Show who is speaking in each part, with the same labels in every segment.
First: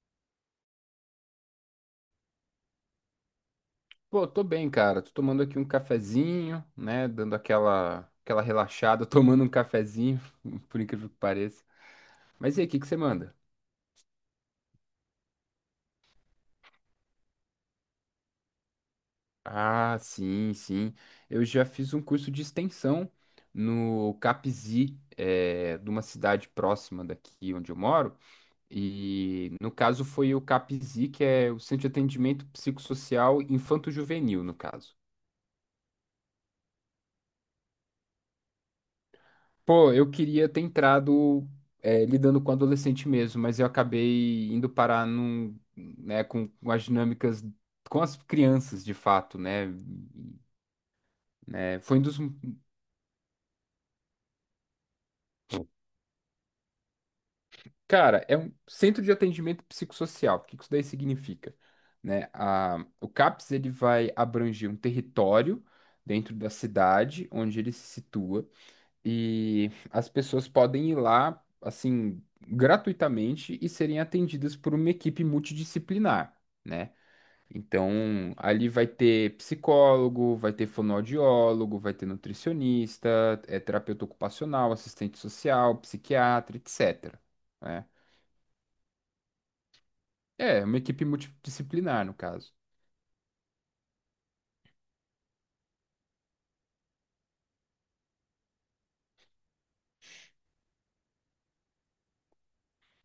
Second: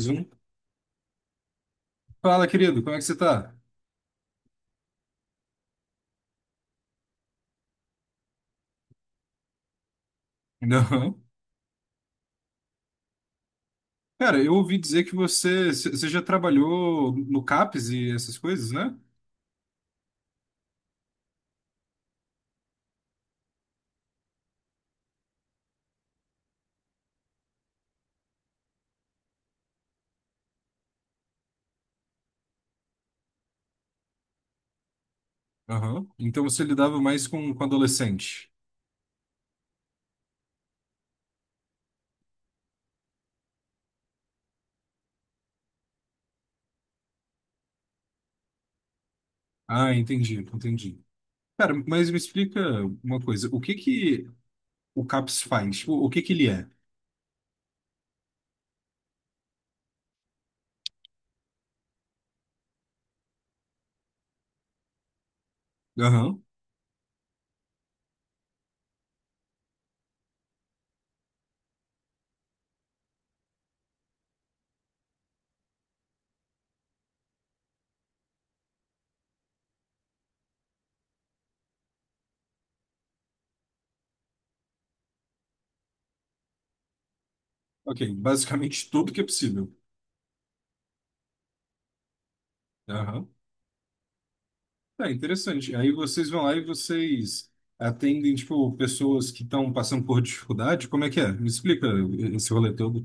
Speaker 1: Zoom. Fala, querido, como é que você tá?
Speaker 2: Pô, tô bem, cara. Tô tomando aqui um cafezinho, né? Dando aquela relaxada, tomando um cafezinho, por incrível que
Speaker 1: Não.
Speaker 2: pareça. Mas e aí, o que que você manda?
Speaker 1: Cara, eu ouvi dizer que você já trabalhou no CAPS e essas coisas, né?
Speaker 2: Ah, sim, sim. Eu já fiz um curso de extensão no CAPZI, de uma cidade próxima daqui onde eu moro. E no caso foi o CAPZI, que é o Centro de Atendimento Psicossocial Infanto-Juvenil, no caso.
Speaker 1: Aham. Então você lidava mais com adolescente.
Speaker 2: Pô, eu queria ter entrado lidando com adolescente mesmo, mas eu acabei indo parar num, né, com as dinâmicas, com as crianças de fato, né?
Speaker 1: Ah, entendi, entendi. Cara,
Speaker 2: Né, foi um
Speaker 1: mas me
Speaker 2: dos.
Speaker 1: explica uma coisa. O que que o CAPS faz? O que que ele é?
Speaker 2: Cara, é um centro de atendimento psicossocial. O que que isso daí significa? Né? A, o CAPS ele vai abranger um território dentro
Speaker 1: Aham.
Speaker 2: da cidade onde ele se situa. E as pessoas podem ir lá, assim, gratuitamente e serem atendidas por uma equipe multidisciplinar, né? Então, ali vai ter psicólogo, vai ter fonoaudiólogo, vai ter nutricionista, terapeuta ocupacional, assistente social, psiquiatra, etc., né?
Speaker 1: Ok, basicamente tudo que é possível.
Speaker 2: É, uma equipe multidisciplinar, no caso.
Speaker 1: Aham. Tá, interessante. Aí vocês vão lá e vocês atendem, tipo, pessoas que estão passando por dificuldade. Como é que é? Me explica esse rolê todo.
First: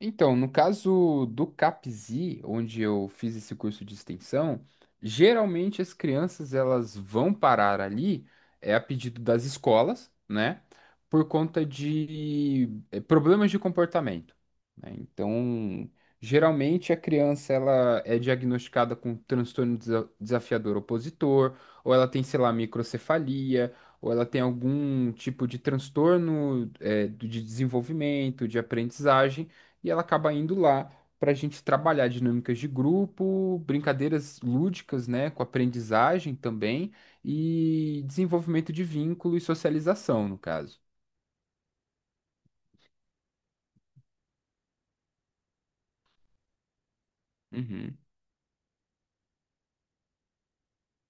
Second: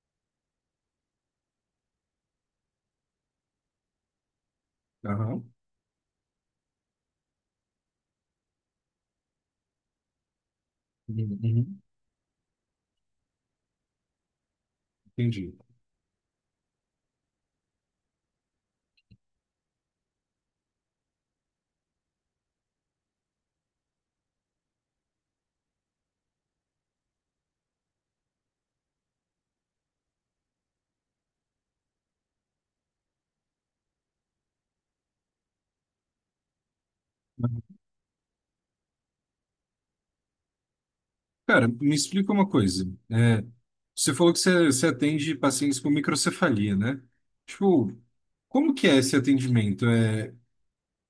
Speaker 2: Então, no caso do CAPSI, onde eu fiz esse curso de extensão,
Speaker 1: Aham.
Speaker 2: geralmente as crianças elas vão parar ali, é a pedido das escolas, né? Por
Speaker 1: Uhum,
Speaker 2: conta
Speaker 1: uhum.
Speaker 2: de problemas de comportamento, né?
Speaker 1: Entendi.
Speaker 2: Então, geralmente a criança ela é diagnosticada com transtorno desafiador opositor, ou ela tem, sei lá, microcefalia, ou ela tem algum tipo de transtorno, de desenvolvimento, de aprendizagem, e ela acaba indo lá para a gente trabalhar dinâmicas de grupo, brincadeiras lúdicas, né, com aprendizagem também e desenvolvimento de vínculo e socialização, no caso.
Speaker 1: Cara, me explica uma coisa. É, você falou que você atende pacientes com microcefalia, né? Tipo,
Speaker 2: Uhum.
Speaker 1: como que é esse atendimento? É,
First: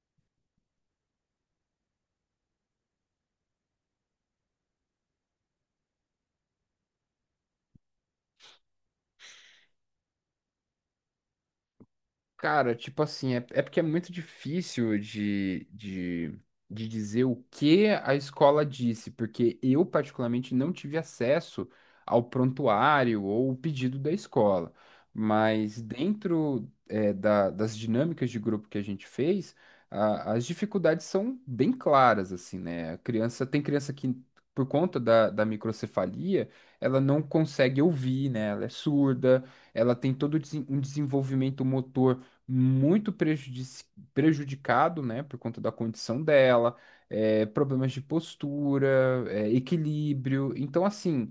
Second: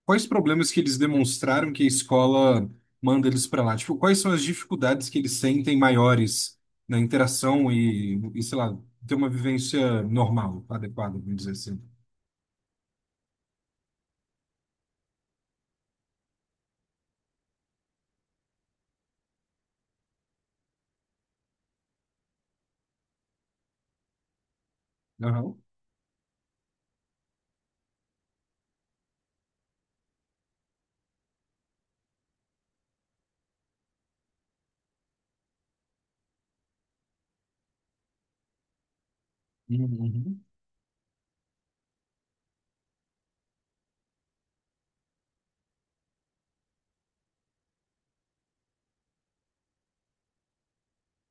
Speaker 1: quais problemas que eles demonstraram que a escola manda eles para lá? Tipo, quais são as dificuldades que eles sentem maiores na interação e sei lá, ter uma vivência normal, adequada, vamos dizer assim.
Speaker 2: Cara, tipo assim, é porque é muito difícil de dizer o que a escola disse, porque eu, particularmente, não tive acesso ao prontuário ou o pedido da escola.
Speaker 1: Aham.
Speaker 2: Mas dentro, é, das dinâmicas de grupo que a gente fez, as dificuldades são bem claras, assim, né? A criança, tem criança que, por conta da microcefalia, ela não consegue ouvir, né? Ela é surda, ela tem todo
Speaker 1: Uhum,
Speaker 2: um desenvolvimento motor muito prejudicado, né, por conta da condição dela, é, problemas de postura, é, equilíbrio. Então, assim,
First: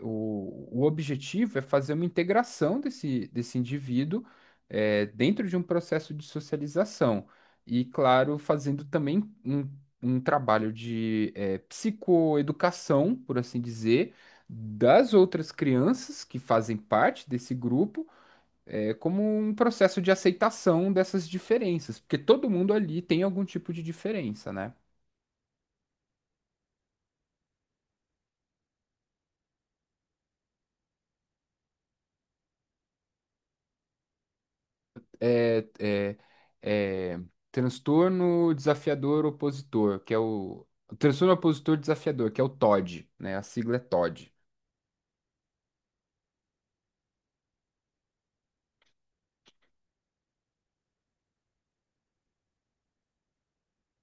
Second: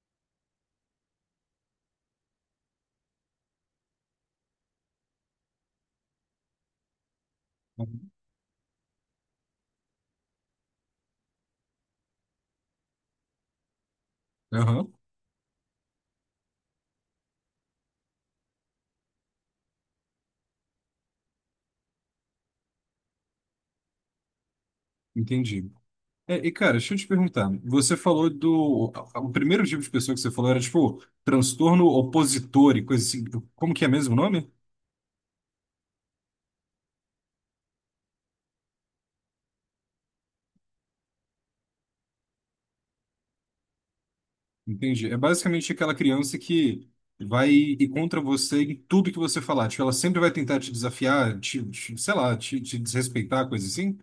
Speaker 2: o objetivo é fazer uma integração desse indivíduo, é, dentro de um processo de socialização. E,
Speaker 1: uhum.
Speaker 2: claro, fazendo também um trabalho de, é, psicoeducação, por assim dizer,
Speaker 1: Aham.
Speaker 2: das outras crianças que fazem parte desse grupo, é, como um processo de aceitação dessas diferenças, porque todo mundo ali tem algum tipo de diferença, né?
Speaker 1: Entendi. É, e cara, deixa eu te perguntar. Você falou do. O primeiro tipo de pessoa que você falou era tipo transtorno opositor e coisa assim. Como que é mesmo o nome?
Speaker 2: É, é, é, transtorno desafiador opositor, que é o transtorno opositor desafiador, que é o TOD, né? A sigla é TOD.
Speaker 1: Entendi. É basicamente aquela criança que vai ir contra você em tudo que você falar. Tipo, ela sempre vai tentar te desafiar, sei lá, te desrespeitar, coisa assim.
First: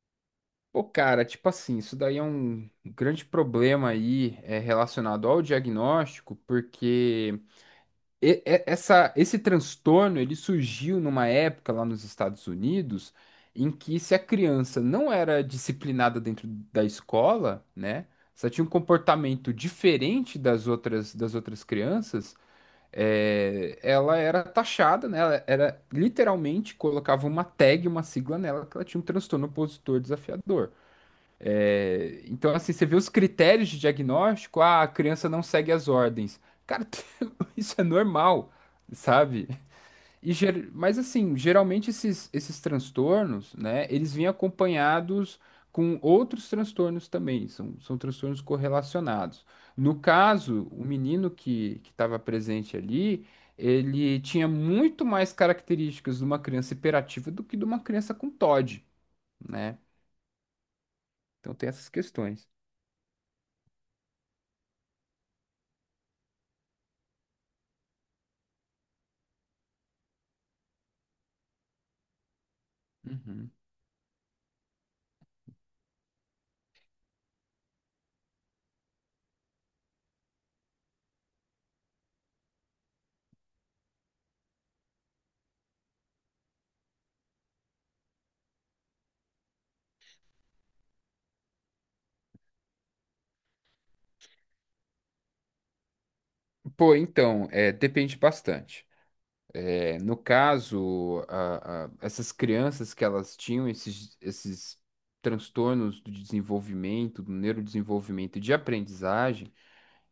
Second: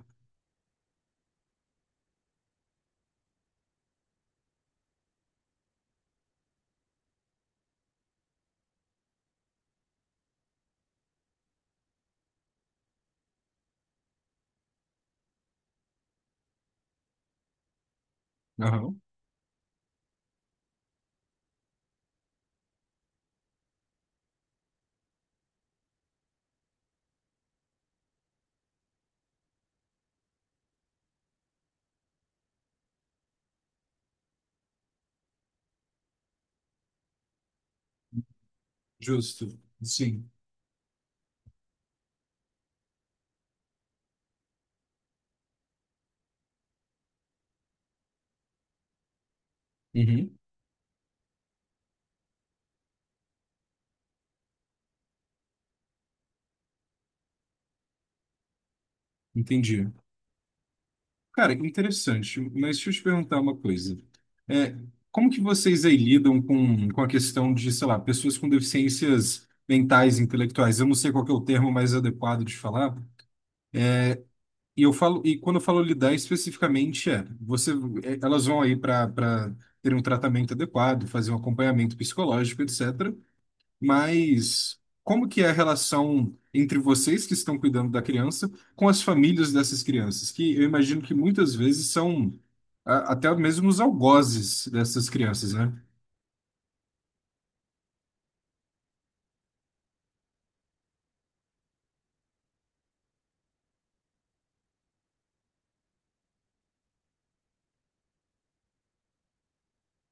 Speaker 2: Pô, cara, tipo assim, isso daí é um grande problema aí é, relacionado ao diagnóstico, porque essa, esse transtorno ele surgiu numa época lá nos Estados Unidos em que se a criança não era disciplinada dentro da escola, né? Se ela tinha um
Speaker 1: Aham.
Speaker 2: comportamento diferente das outras crianças, é, ela era taxada, né? Ela era literalmente, colocava uma tag, uma sigla nela, que ela tinha um transtorno opositor desafiador. É, então, assim, você vê os critérios de diagnóstico, ah, a criança não segue as ordens. Cara, isso é normal,
Speaker 1: Justo.
Speaker 2: sabe?
Speaker 1: Sim.
Speaker 2: E, mas, assim, geralmente esses transtornos, né, eles vêm acompanhados com outros transtornos também, são transtornos correlacionados. No
Speaker 1: Uhum.
Speaker 2: caso, o menino que estava presente ali, ele tinha muito mais características de uma criança hiperativa do que de uma criança com TOD, né?
Speaker 1: Entendi. Cara,
Speaker 2: Então, tem essas
Speaker 1: interessante,
Speaker 2: questões.
Speaker 1: mas deixa eu te perguntar uma coisa. É, como que vocês aí lidam com a questão de, sei lá, pessoas com deficiências mentais, intelectuais? Eu não sei qual que é o termo mais adequado de falar.
Speaker 2: Uhum.
Speaker 1: E eu falo, e quando eu falo lidar especificamente, é, você, é, elas vão aí para ter um tratamento adequado, fazer um acompanhamento psicológico, etc. Mas como que é a relação entre vocês que estão cuidando da criança com as famílias dessas crianças, que eu imagino que muitas vezes são até mesmo os algozes dessas crianças, né?
Speaker 2: Pô, então, é, depende bastante. É, no caso, essas crianças que elas tinham esses, esses transtornos do desenvolvimento, do neurodesenvolvimento e de aprendizagem,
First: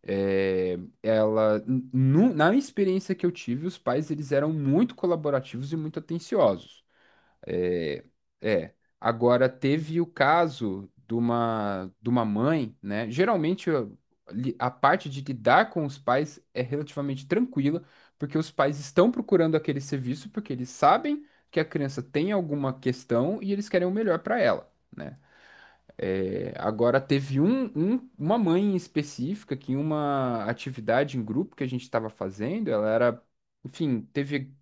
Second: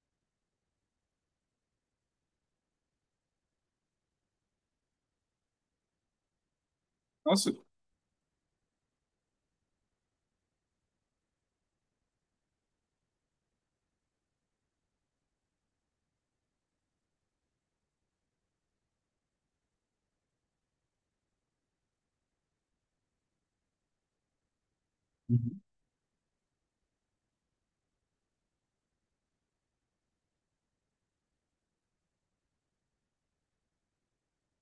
Speaker 2: é, ela, na experiência que eu tive, os pais eles eram muito colaborativos e muito atenciosos.
Speaker 1: Nossa,
Speaker 2: É, é. Agora teve o caso de uma mãe, né? Geralmente a, a parte de lidar com os pais é relativamente tranquila, porque os pais estão procurando aquele serviço porque eles sabem que a criança tem alguma questão e eles querem o melhor para ela, né?
Speaker 1: uhum.
Speaker 2: É, agora teve um, uma mãe em específica que, em uma atividade em grupo que a gente estava fazendo, ela era, enfim, teve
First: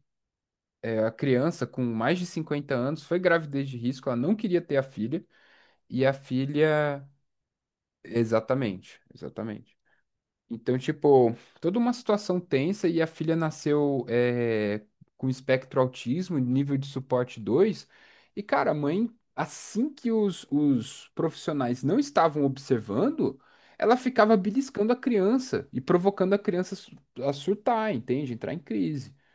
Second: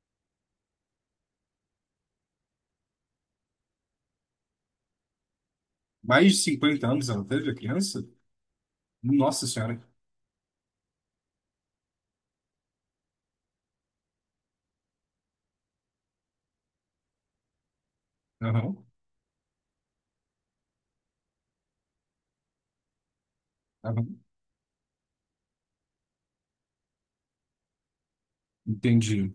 Speaker 2: é, a criança com mais de 50 anos, foi gravidez de risco, ela não queria ter a filha, e a
Speaker 1: Mais de 50
Speaker 2: filha.
Speaker 1: anos ela teve a criança?
Speaker 2: Exatamente,
Speaker 1: Nossa
Speaker 2: exatamente.
Speaker 1: Senhora.
Speaker 2: Então, tipo, toda uma situação tensa e a filha nasceu é, com espectro autismo, nível de suporte 2. E, cara, a
Speaker 1: Aham,
Speaker 2: mãe, assim que os profissionais não estavam observando, ela
Speaker 1: aham.
Speaker 2: ficava beliscando a criança e provocando a criança a a surtar, entende? Entrar em crise.
Speaker 1: Entendi.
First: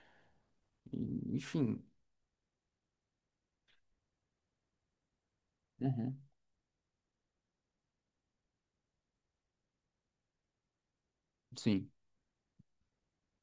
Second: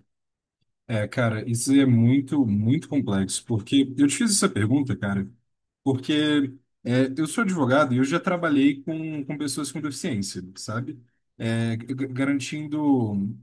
Speaker 1: É, cara, isso
Speaker 2: Enfim.
Speaker 1: é muito, muito complexo, porque eu te fiz essa pergunta, cara,
Speaker 2: Uhum.
Speaker 1: porque é, eu sou advogado e eu já trabalhei com pessoas com deficiência, sabe? É,
Speaker 2: Sim.
Speaker 1: garantindo.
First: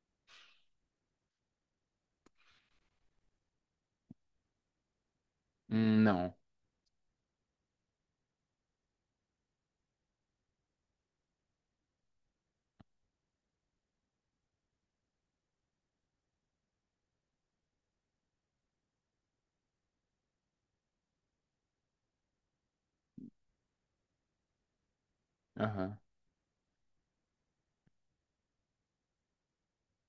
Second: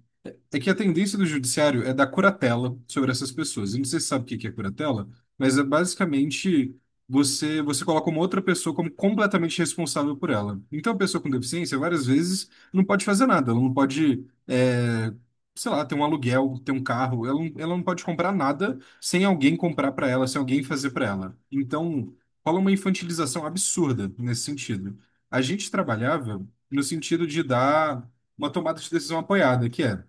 Speaker 1: É que a tendência do judiciário é dar curatela sobre essas pessoas. Eu não sei se você sabe o que que é curatela, mas é
Speaker 2: Hum. Não.
Speaker 1: basicamente você coloca uma outra pessoa como completamente responsável por ela. Então, a pessoa com deficiência, várias vezes, não pode fazer nada. Ela não pode, é, sei lá, ter um aluguel, ter um carro. Ela não pode comprar nada sem alguém comprar para ela, sem alguém fazer para ela. Então, rola uma infantilização absurda nesse sentido. A gente
Speaker 2: Aham.
Speaker 1: trabalhava no sentido de dar uma tomada de decisão apoiada, que é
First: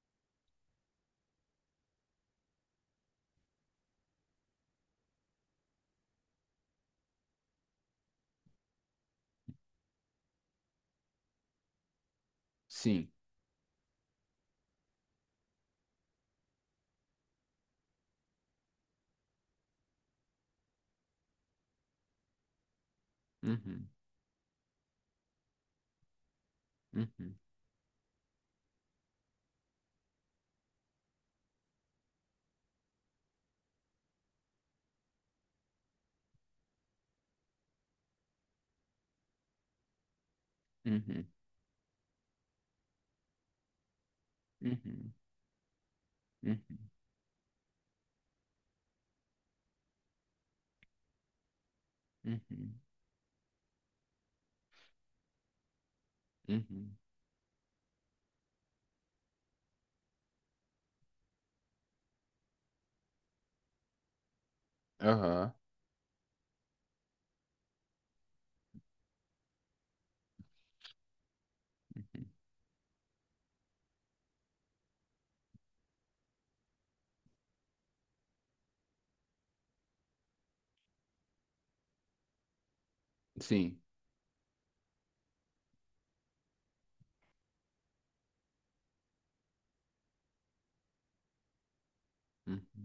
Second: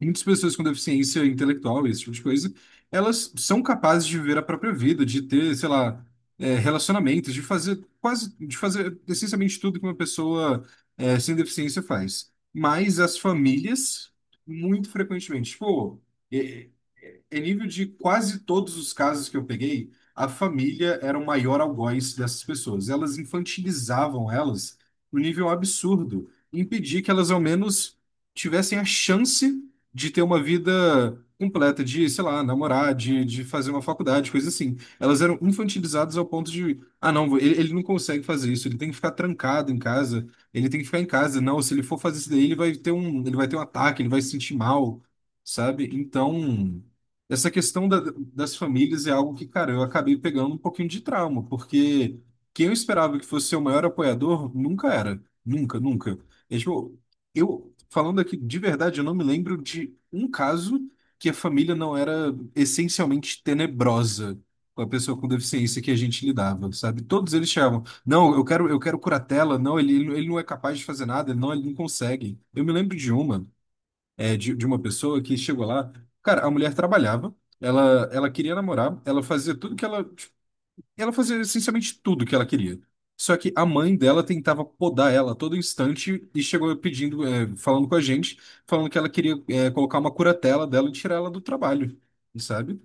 Speaker 1: muitas pessoas com deficiência intelectual, esse tipo de coisa, elas são capazes de viver a própria vida, de ter, sei lá, é, relacionamentos, de fazer quase, de fazer essencialmente tudo que uma pessoa é, sem deficiência faz. Mas
Speaker 2: Sim.
Speaker 1: as famílias, muito frequentemente, tipo, é, é nível de quase todos os casos que eu peguei, a família era o maior algoz dessas pessoas. Elas
Speaker 2: Uhum.
Speaker 1: infantilizavam elas no nível absurdo, impedir que elas
Speaker 2: Uhum.
Speaker 1: ao menos tivessem a chance de ter uma vida completa, de, sei lá, namorar, de fazer uma faculdade, coisa assim. Elas eram infantilizadas ao ponto de, ah, não, ele não consegue fazer isso, ele tem que ficar trancado em casa, ele tem que ficar em
Speaker 2: Uhum.
Speaker 1: casa. Não, se ele for fazer isso daí, ele vai ter um ataque, ele vai se sentir mal,
Speaker 2: Uhum.
Speaker 1: sabe? Então,
Speaker 2: Uhum.
Speaker 1: essa questão das famílias é algo que, cara, eu acabei pegando um pouquinho de trauma, porque quem eu
Speaker 2: Uhum.
Speaker 1: esperava que fosse ser o maior apoiador nunca era. Nunca, nunca. É,
Speaker 2: Uhum.
Speaker 1: tipo, eu, falando aqui, de verdade, eu não me lembro de um caso que a família não era essencialmente tenebrosa com a pessoa com
Speaker 2: Aham.
Speaker 1: deficiência que a gente lidava, sabe? Todos eles chamam, não, eu quero curatela, não, ele não é capaz de fazer nada, ele não consegue. Eu me lembro de uma, é, de uma pessoa que chegou lá, cara, a mulher trabalhava, ela queria namorar, ela fazia tudo que ela tipo, e ela fazia essencialmente tudo que ela queria. Só que a
Speaker 2: Sim.
Speaker 1: mãe dela tentava podar ela a todo instante e chegou pedindo, é, falando com a gente, falando que ela queria, é, colocar uma curatela dela e tirar ela do trabalho,
Speaker 2: Hum.
Speaker 1: sabe?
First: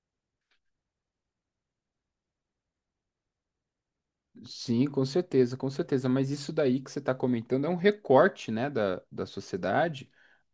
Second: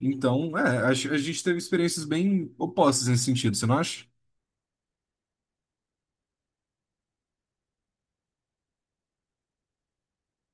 Speaker 1: Então, é, a gente teve experiências bem opostas nesse sentido, você não acha?
Speaker 2: Sim, com certeza, com certeza. Mas isso daí que você está comentando é um recorte, né, da sociedade,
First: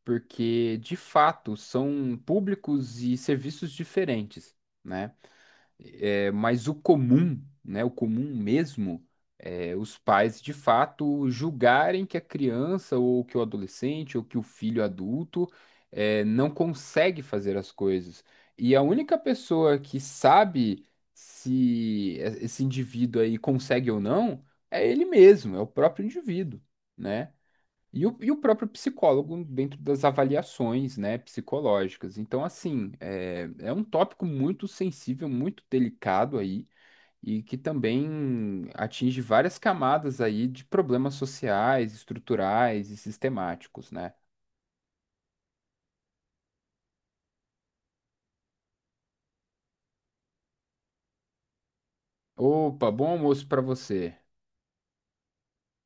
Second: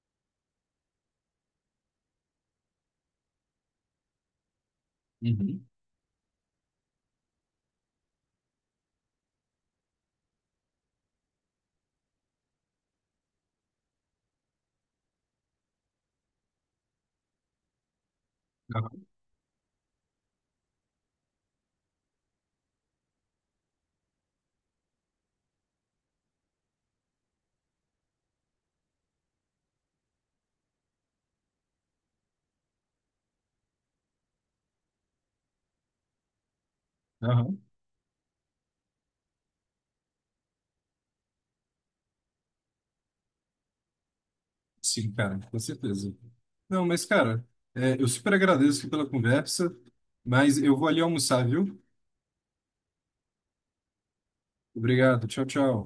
Speaker 2: porque de fato são públicos e serviços diferentes, né?
Speaker 1: Uhum.
Speaker 2: É, mas o comum, né, o comum mesmo, é os pais de fato julgarem que a criança ou que o adolescente ou que o filho adulto é, não consegue fazer as coisas. E a
Speaker 1: Aham,
Speaker 2: única pessoa que sabe se esse indivíduo aí consegue ou não é ele mesmo, é o próprio indivíduo, né? E o próprio psicólogo dentro das avaliações, né, psicológicas. Então, assim, é, é um tópico muito sensível, muito delicado aí, e que
Speaker 1: aham.
Speaker 2: também atinge várias camadas aí de problemas sociais, estruturais e sistemáticos, né?
Speaker 1: Sim, cara, com certeza. Não, mas, cara, é, eu super agradeço aqui pela conversa, mas eu vou ali almoçar, viu?
Speaker 2: Opa, bom almoço para você.
Speaker 1: Obrigado, tchau, tchau.